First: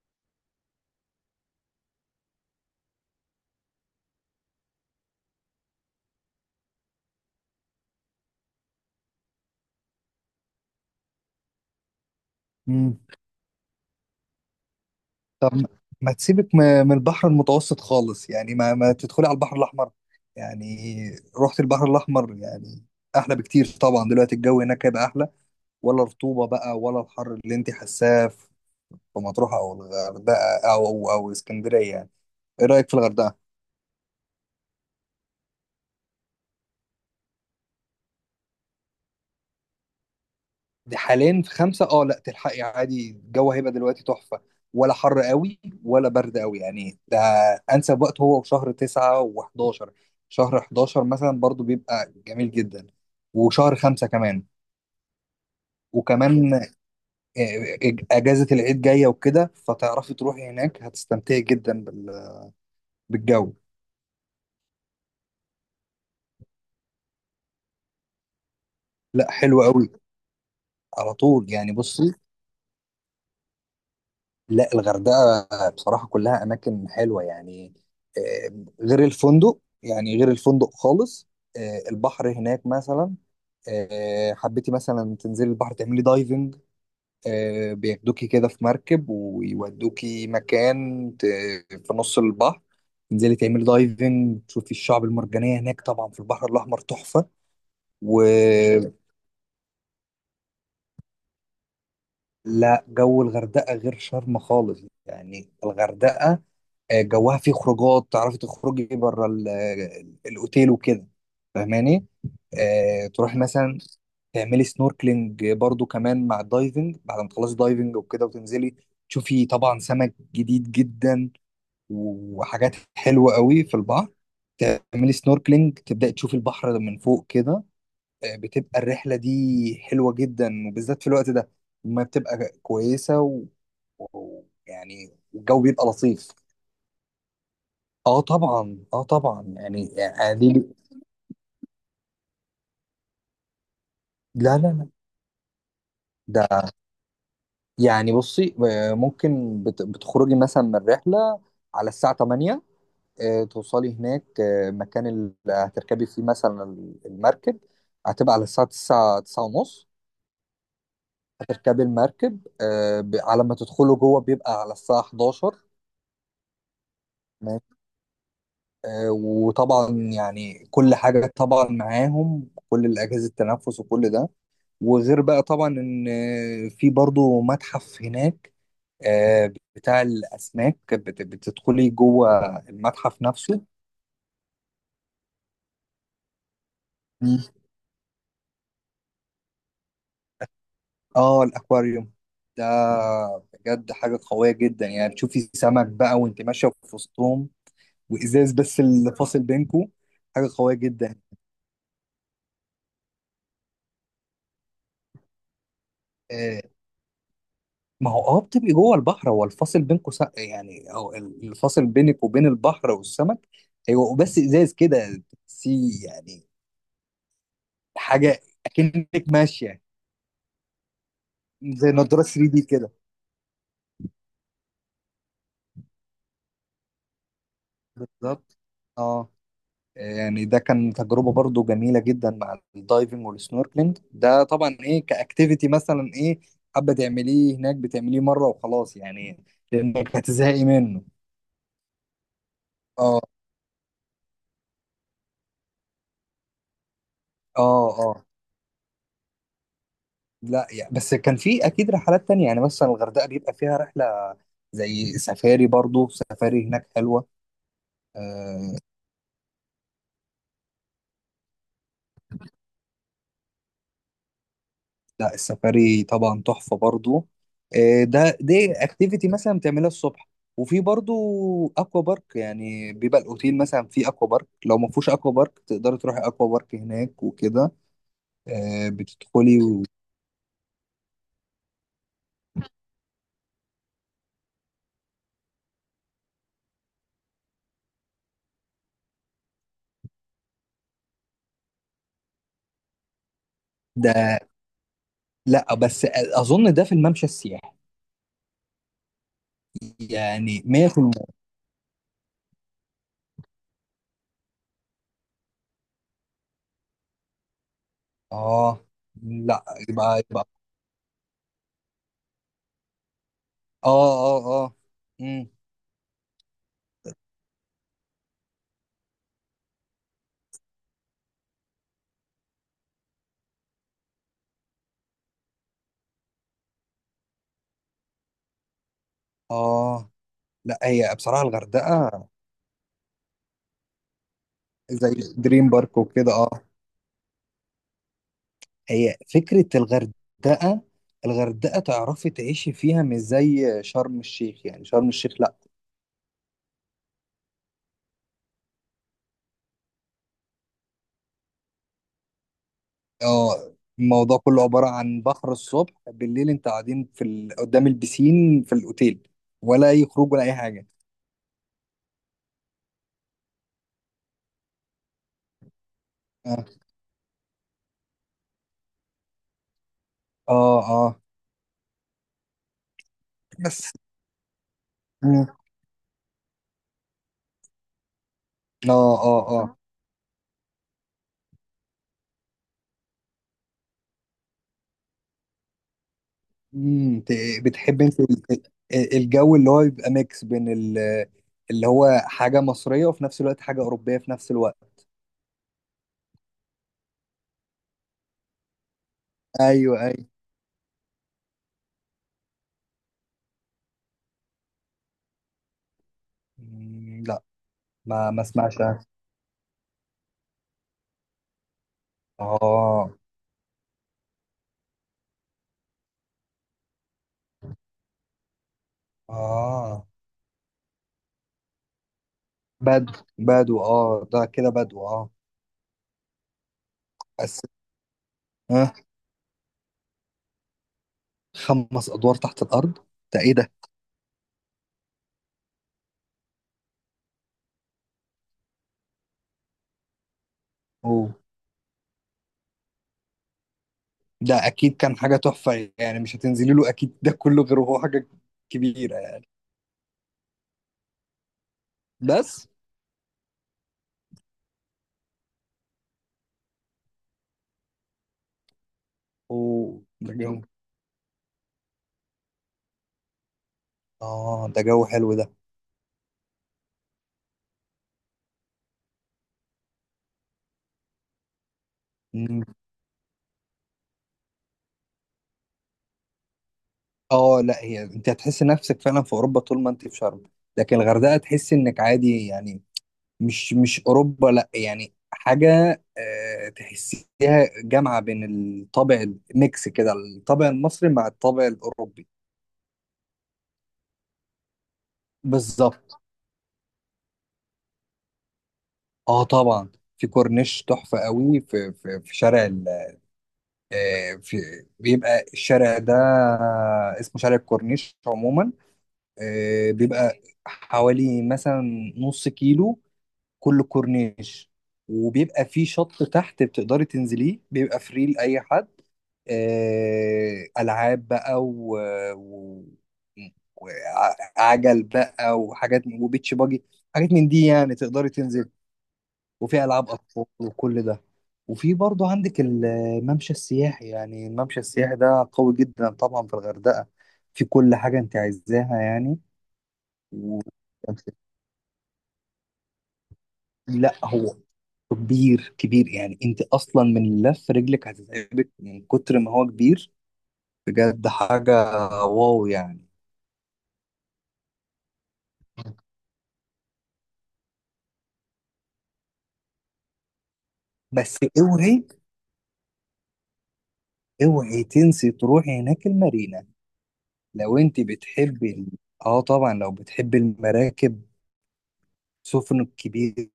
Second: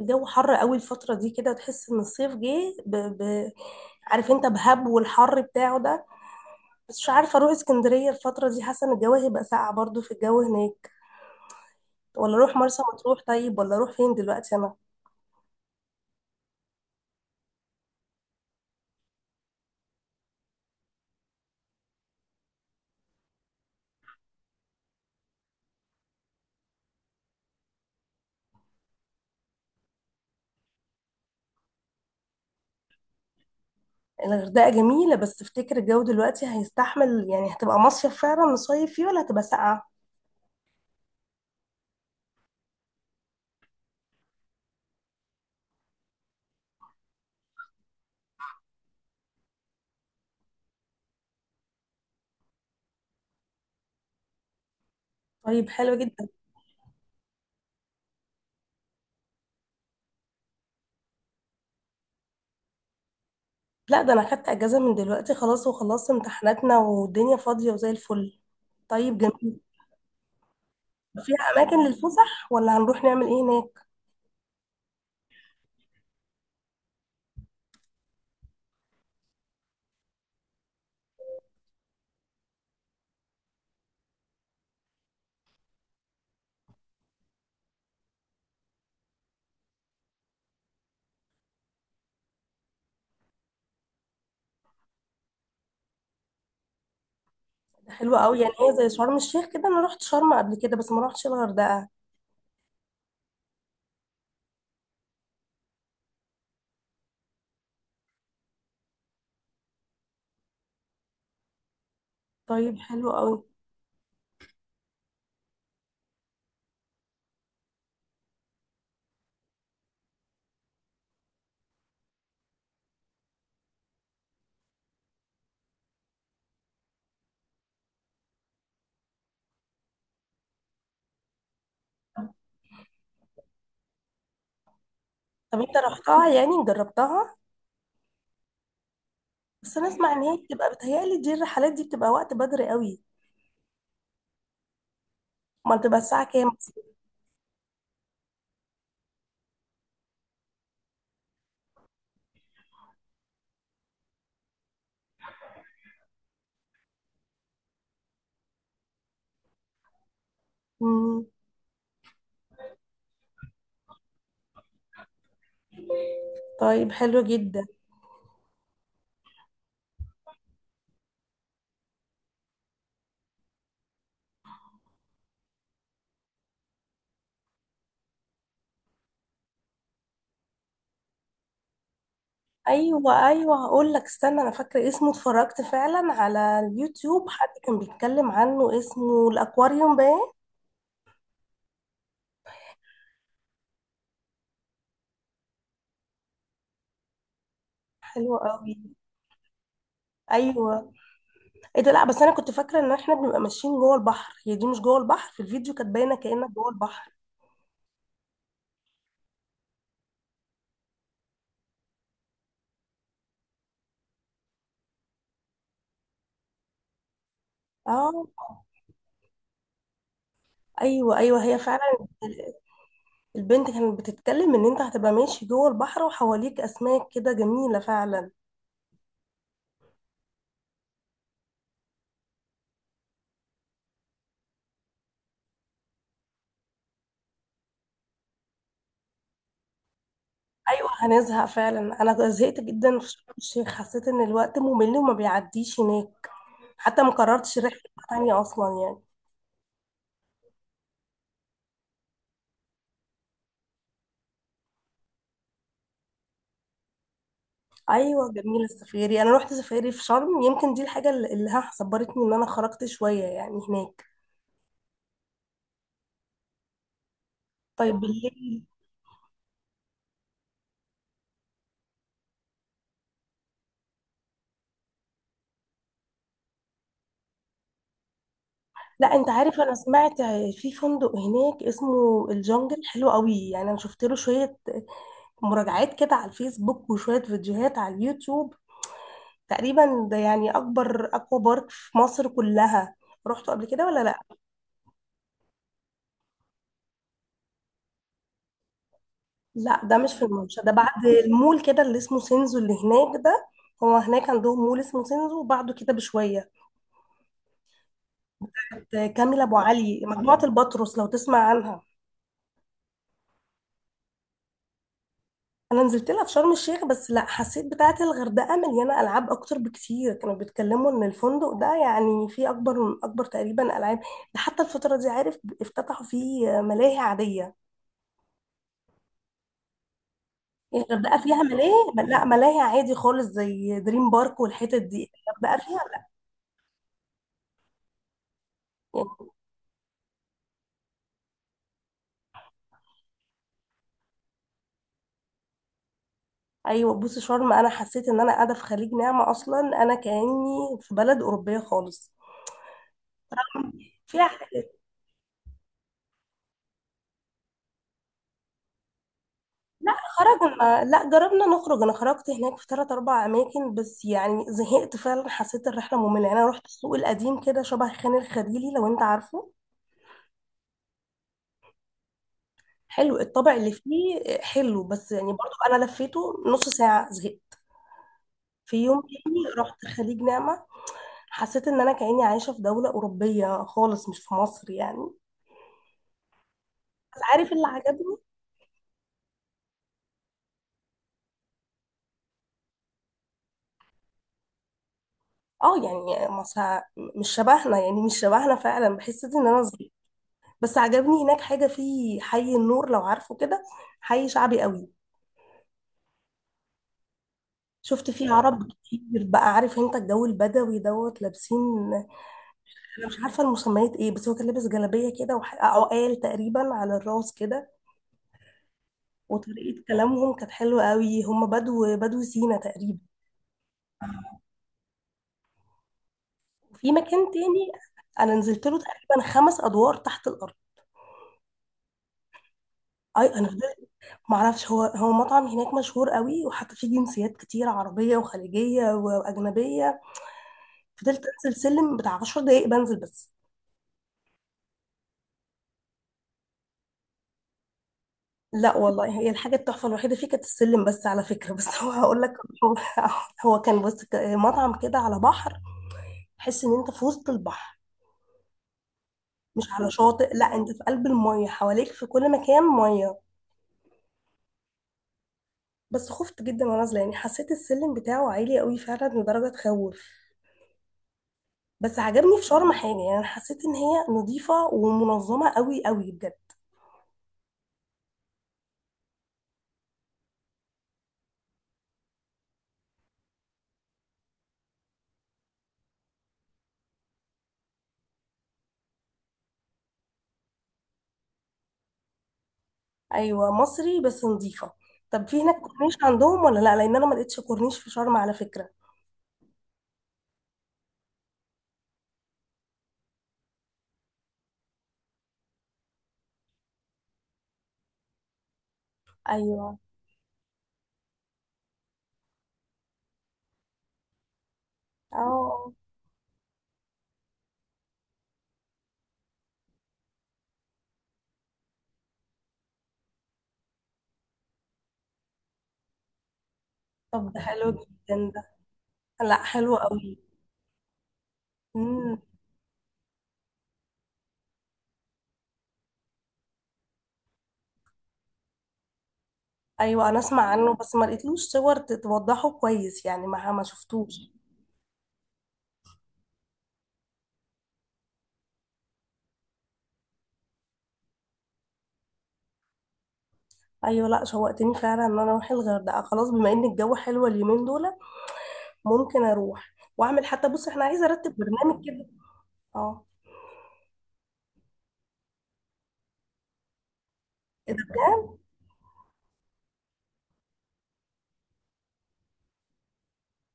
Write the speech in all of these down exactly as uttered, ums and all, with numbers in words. الجو حر قوي الفترة دي كده تحس ان الصيف جه ب... ب... عارف انت بهب والحر بتاعه ده. بس مش عارفة اروح اسكندرية الفترة دي، حاسة ان الجو هيبقى ساقع برضو في الجو هناك. ولا اروح مرسى مم. مطروح، طيب ولا اروح فين دلوقتي انا؟ طب ما تسيبك م- من البحر المتوسط خالص، يعني ما ما تدخلي على البحر الأحمر يعني. رحت البحر الأحمر يعني أحلى بكتير طبعا. دلوقتي الجو هناك هيبقى أحلى، ولا رطوبة بقى ولا الحر اللي أنت حاساه في مطروح أو الغردقة أو أو أو اسكندرية يعني. إيه رأيك في الغردقة؟ الغردقة جميلة، بس تفتكر الجو دلوقتي هيستحمل؟ يعني هتبقى مصيف فعلا نصيف فيه ولا هتبقى ساقعة؟ دي حاليا في خمسة، اه لا تلحقي عادي. الجو هيبقى دلوقتي تحفة، ولا حر قوي ولا برد قوي يعني. ده أنسب وقت هو في شهر تسعة و11. شهر الحداشر مثلا برضو بيبقى جميل جدا. وشهر خمسة كمان. طيب حلو جدا. وكمان آه، آه، أجازة العيد جاية وكده، فتعرفي تروحي هناك هتستمتعي جدا بال- بالجو. لا ده انا خدت اجازة من دلوقتي خلاص، وخلصت امتحاناتنا والدنيا فاضية وزي الفل. طيب لا جميل. حلو قوي، على فيها طول يعني. اماكن بصي، للفسح ولا هنروح نعمل ايه هناك؟ لا الغردقة بصراحة كلها أماكن حلوة يعني. آه، غير الفندق، يعني غير الفندق خالص. آه، البحر هناك مثلا. آه، حبيتي مثلا تنزلي البحر تعملي دايفنج، آه، بياخدوكي كده في مركب ويودوكي مكان ت- في نص البحر، تنزلي تعملي دايفنج تشوفي الشعب المرجانية هناك، طبعا في البحر الأحمر تحفة. حلوة قوي. يعني هي ولا زي شرم الشيخ كده؟ انا رحت شرم قبل كده بس ما رحتش الغردقة. جو الغردقة غير شرم خالص. يعني الغردقة، آه، جواها فيه خروجات، تعرفي تخرجي بره ال- ال- الاوتيل وكده، فاهماني. طيب آه، حلو تروحي قوي. مثلا تعملي سنوركلينج برضو كمان مع الدايفنج، بعد ما تخلصي دايفنج وكده وتنزلي تشوفي طبعا سمك جديد جدا وحاجات حلوة قوي في البحر. تعملي سنوركلينج تبدأي تشوفي البحر من فوق كده. آه، بتبقى الرحلة دي حلوة جدا، وبالذات في الوقت ده ما بتبقى كويسة، ويعني و... و- يعني طب الجو انت بيبقى رحتها لطيف. يعني، جربتها؟ اه طبعا اه طبعا بس يعني انا اسمع ان هي يعني بتبقى، دي. بتهيألي دي الرحلات دي بتبقى وقت بدري قوي. لا لا لا. ما بتبقى الساعة كام؟ ده يعني بصي، آه، ممكن بت- بتخرجي مثلا من الرحلة على الساعة تمانية، آه، توصلي هناك آه، مكان اللي هتركبي فيه مثلا ال- المركب هتبقى على الساعة تسعة، تسعة ونص مم. هتركبي المركب. آه، ب- على ما تدخلوا جوه بيبقى على الساعة حداشر. طيب حلو جدا. آه، وطبعا يعني كل حاجة طبعا معاهم، كل الأجهزة التنفس وكل ده. وغير بقى طبعا إن آه، في برضو متحف هناك، آه، بتاع الأسماك، بت- بتدخلي جوه المتحف ايوه نفسه. ايوه، هقول لك استنى، انا فاكره اسمه. اتفرجت فعلا على اليوتيوب، مم. حد كان بيتكلم عنه، اسمه الاكواريوم باين. اه الأكواريوم ده بجد حاجة قوية جدا، يعني تشوفي سمك بقى وانت ماشية في وسطهم، حلو وإزاز قوي. بس اللي فاصل بينكو. حاجة قوية ايوه. جدا. ايه ده؟ لا بس انا كنت فاكره ان احنا بنبقى ماشيين جوه البحر. هي دي مش جوه البحر؟ في الفيديو كانت باينه كأنك آه، جوه البحر. ما هو اه بتبقي جوه البحر، هو الفاصل بينكم سق يعني، او الفاصل بينك وبين البحر والسمك هيبقوا بس ازاز كده سي يعني. اه. حاجه اكنك ماشيه ايوه ايوه هي زي فعلا. نضاره تلاتة دي كده. البنت كانت بتتكلم ان انت هتبقى ماشي جوه البحر وحواليك اسماك كده، جميله فعلا. بالظبط، اه. يعني ده كان تجربه برضو جميله جدا مع الدايفنج والسنوركلينج ده. طبعا ايه كاكتيفيتي مثلا ايه حابه تعمليه هناك، بتعمليه مره وخلاص يعني، لانك هتزهقي ايوه منه. هنزهق فعلا. انا زهقت جدا في اه شرم الشيخ، حسيت ان الوقت ممل وما بيعديش هناك. حتى ما قررتش رحله اه اه. تانية اصلا يعني. لا يعني، بس كان في اكيد رحلات تانية يعني، مثلا الغردقه بيبقى فيها رحله زي سفاري، برضو سفاري هناك حلوه. ايوه جميله آه السفاري، انا رحت سفاري في شرم، يمكن دي الحاجه اللي اللي ها صبرتني ان انا خرجت شويه يعني هناك. لا، السفاري طبعا تحفه برضو. طيب آه، ده بالليل. دي اكتيفيتي مثلا بتعملها الصبح. وفي برضو اكوا بارك، يعني بيبقى الاوتيل مثلا فيه اكوا بارك، لو ما فيهوش اكوا بارك تقدري تروحي اكوا بارك هناك وكده. آه لا انت عارف، بتدخلي انا و... سمعت في فندق هناك اسمه الجنجل، حلو قوي يعني. انا شفت له شويه مراجعات كده على الفيسبوك وشوية فيديوهات على اليوتيوب. تقريبا ده يعني أكبر أكوا بارك في مصر كلها. رحتوا قبل كده ولا لأ؟ ده. لا بس اظن ده في الممشى السياحي. لأ ده مش في الممشى، يعني ده بعد ميه في الميه. المول كده اللي اسمه سينزو اللي هناك ده. هو هناك عندهم مول اسمه سينزو، وبعده كده بشوية. اه كامل أبو لا، علي، يبقى مجموعة يبقى البطرس، لو تسمع عنها. اه اه اه. امم. انا نزلت لها في شرم الشيخ، بس لا حسيت بتاعه الغردقه مليانه العاب اكتر بكتير. كانوا بيتكلموا ان الفندق ده يعني فيه اكبر من اكبر تقريبا العاب. ده حتى الفتره دي عارف افتتحوا فيه ملاهي عاديه اه لا يعني. هي الغردقه فيها بصراحة ملاهي. لا الغردقة ملاهي عادي خالص، زي دريم بارك والحتت دي. زي الغردقه دريم فيها بارك لا وكده، اه. هي يعني. فكرة الغردقة، الغردقة تعرفي تعيشي فيها، مش زي شرم الشيخ، يعني شرم الشيخ لا، ايوه بصي شرم، انا حسيت ان انا قاعده في خليج نعمه، اصلا انا كاني في بلد اوروبيه خالص. اه. فيها. الموضوع كله عبارة عن بحر، الصبح بالليل انت قاعدين في ال... قدام البسين في الأوتيل، ولا لا أي خروج ولا أي خرجنا، حاجة. لا جربنا نخرج، انا خرجت هناك في ثلاث اربع اماكن بس، يعني زهقت فعلا، حسيت الرحله ممله يعني. انا اه رحت السوق القديم كده، شبه خان الخليلي لو انت عارفه. اه. آه. حلو الطابع اللي بس. فيه حلو، بس يعني مم. برضو انا لفيته نص ساعه زهقت. في اه يوم اه تاني اه. رحت خليج نعمة، حسيت ان انا كأني عايشة في دولة أوروبية خالص، مش في مصر يعني. بس امم. عارف اللي بتحب عجبني؟ انت ال- ال- الجو اللي هو يبقى ميكس بين ال- اللي هو حاجة مصرية، وفي نفس الوقت حاجة أوروبية في نفس الوقت. اه يعني مصر مش شبهنا، يعني مش شبهنا فعلا، بحس ان انا صغيرة. ايوه ايوه. بس عجبني هناك حاجة في حي النور، لو عارفه كده، حي شعبي قوي. مم، لا. شفت فيه ما اه ما عرب اسمعش كتير، أنا. بقى عارف انت الجو البدوي دوت لابسين. انا اه مش عارفة المسميات ايه، بس هو كان لابس جلابية كده وح- عقال تقريبا على الراس كده. وطريقة اه. كلامهم كانت حلوة قوي، هم بدو بدو سينا تقريبا. بدو بدو اه، ده كده بدو اه. وفي مكان بس. تاني انا نزلت له آه. تقريبا خمس ادوار تحت الارض. خمس ادوار تحت الارض، اي ده انا ايه ده؟ فضلت، معرفش هو هو مطعم هناك مشهور قوي، وحتى فيه جنسيات كتير عربية وخليجية واجنبية. فضلت اوه، انزل سلم بتاع عشر دقايق بنزل بس. ده اكيد كان حاجة تحفة يعني، مش هتنزلي له اكيد، ده كله غير، وهو حاجة لا كبيرة والله هي يعني. الحاجه التحفه الوحيده فيه كانت السلم بس على فكره. بس هو هقول لك بس. هو، هو كان بس ك- مطعم كده على بحر، تحس ان انت في وسط البحر، مش على اوه ده شاطئ. جو. لا انت في قلب الميه، حواليك في كل مكان ميه. اه ده جو حلو. بس خفت جدا وانا نازله، يعني حسيت السلم بتاعه عالي قوي فعلا لدرجه تخوف. بس عجبني في شرم ده حاجه، يعني حسيت ان هي نظيفه ومنظمه قوي قوي بجد. اه لا، هي انت هتحس نفسك فعلا في اوروبا طول ما انت في شرم، لكن الغردقه تحس انك عادي يعني، مش مش اوروبا لا، يعني حاجه آه، تحسيها جامعه بين الطابع، الميكس كده الطابع المصري مع الطابع الاوروبي. ايوه مصري بس نظيفه. طب في هناك كورنيش بالظبط، عندهم ولا لا؟ لان انا ما لقيتش كورنيش في شرم على فكره. اه طبعا. في كورنيش تحفه قوي، في في في شارع ال آه، في بيبقى الشارع ده اسمه شارع الكورنيش عموما. ايوه. آه، بيبقى حوالي مثلا نص كيلو كل الكورنيش. وبيبقى اه. في شط تحت بتقدري تنزليه، بيبقى فري لأي حد. آه، ألعاب بقى و... و... وعجل بقى وحاجات وبيتش باجي، طب حاجات ده من دي حلو يعني تقدري جدا ده. تنزل. لا حلو وفي ألعاب قوي. أطفال وكل ده. وفي امم. برضو عندك الممشى السياحي، يعني الممشى السياحي ده قوي جدا طبعا في الغردقة. في كل حاجة انت عايزاها يعني. ايوه انا اسمع و... عنه، بس ما لقيتلوش صور ت- توضحه كويس يعني، ما ما شفتوش. لا هو كبير كبير يعني، انت اصلا من لف رجلك هتتعبك من كتر ما هو كبير. بجد حاجه، واو يعني. ايوه لا شوقتني فعلا ان انا اروح الغردقه خلاص، بما ان الجو حلو اليومين دول. ممكن اروح واعمل، حتى بص احنا عايزه ارتب بس برنامج اوعي، كده. اه. اوعي تنسي تروحي هناك المارينا. إيه لو انت ده؟ بتحبي ال- اه طبعا، لو بتحبي المراكب، السفن الكبيره،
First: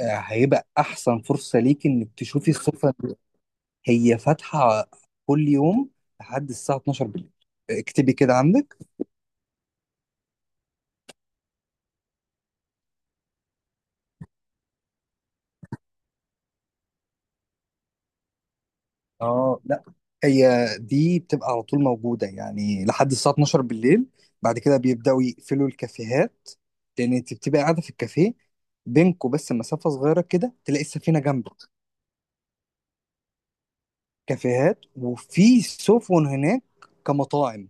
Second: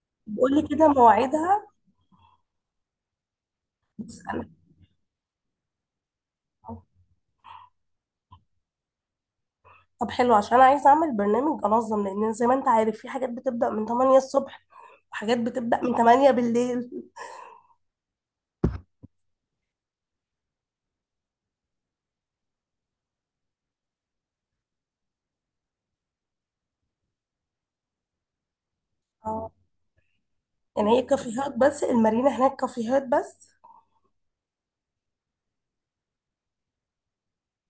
آه، بقول لي هيبقى كده احسن فرصه مواعيدها. ليك انك تشوفي السفن دي. هي بس انا. فاتحه كل يوم لحد الساعه اتناشر بالليل. اكتبي كده عندك. طب حلو عشان انا عايزه اعمل برنامج انظم، لان زي ما انت عارف في حاجات بتبدا من تمانية الصبح وحاجات بتبدا من تمانية بالليل. اه لا، هي دي بتبقى على طول موجودة يعني لحد الساعة اتناشر بالليل. بعد كده بيبدأوا يقفلوا الكافيهات، لأن أنت بتبقى قاعدة في الكافيه، بينكوا اه بس مسافة صغيرة كده تلاقي يعني هي السفينة كافيهات جنبك. بس، المارينا هناك كافيهات بس؟ كافيهات وفي سفن هناك كمطاعم.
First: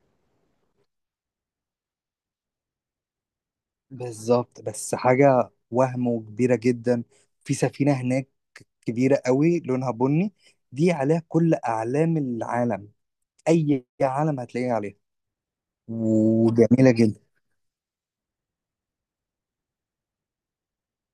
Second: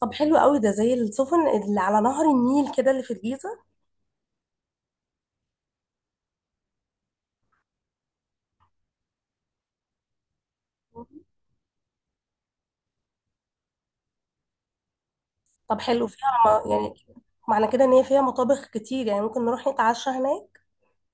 طب حلو قوي ده، زي السفن اللي على نهر النيل كده اللي في الجيزه. بالظبط. بس حاجة وهم وكبيرة جدا. في سفينة هناك كبيرة قوي، لونها بني، دي عليها كل أعلام العالم، أي عالم هتلاقيها عليها، طب حلو فيها. م- وجميلة. يعني معنى كده ان هي فيها مطابخ كتير، يعني ممكن نروح نتعشى هناك.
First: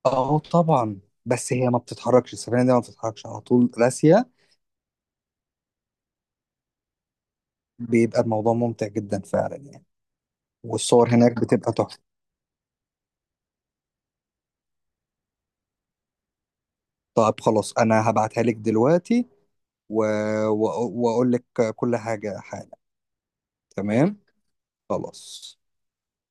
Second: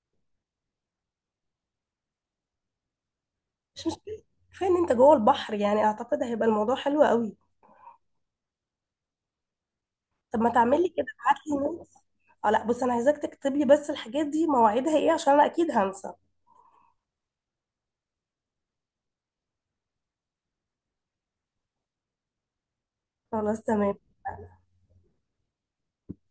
اه طبعا. بس هي ما بتتحركش، السفينه دي ما بتتحركش، على طول مش مشكله، راسيه. كفايه ان انت جوه البحر، يعني اعتقد هيبقى الموضوع حلو قوي. بيبقى الموضوع ممتع جدا فعلا يعني. طب ما تعملي كده، والصور هناك ابعت بتبقى لي. تحفه. اه لا بص، انا عايزاك تكتب لي بس الحاجات دي مواعيدها ايه، عشان انا اكيد هنسى. طيب خلاص، انا هبعتها لك دلوقتي، و... و... واقول لك كل حاجه حالا. خلاص تمام. تمام. خلاص.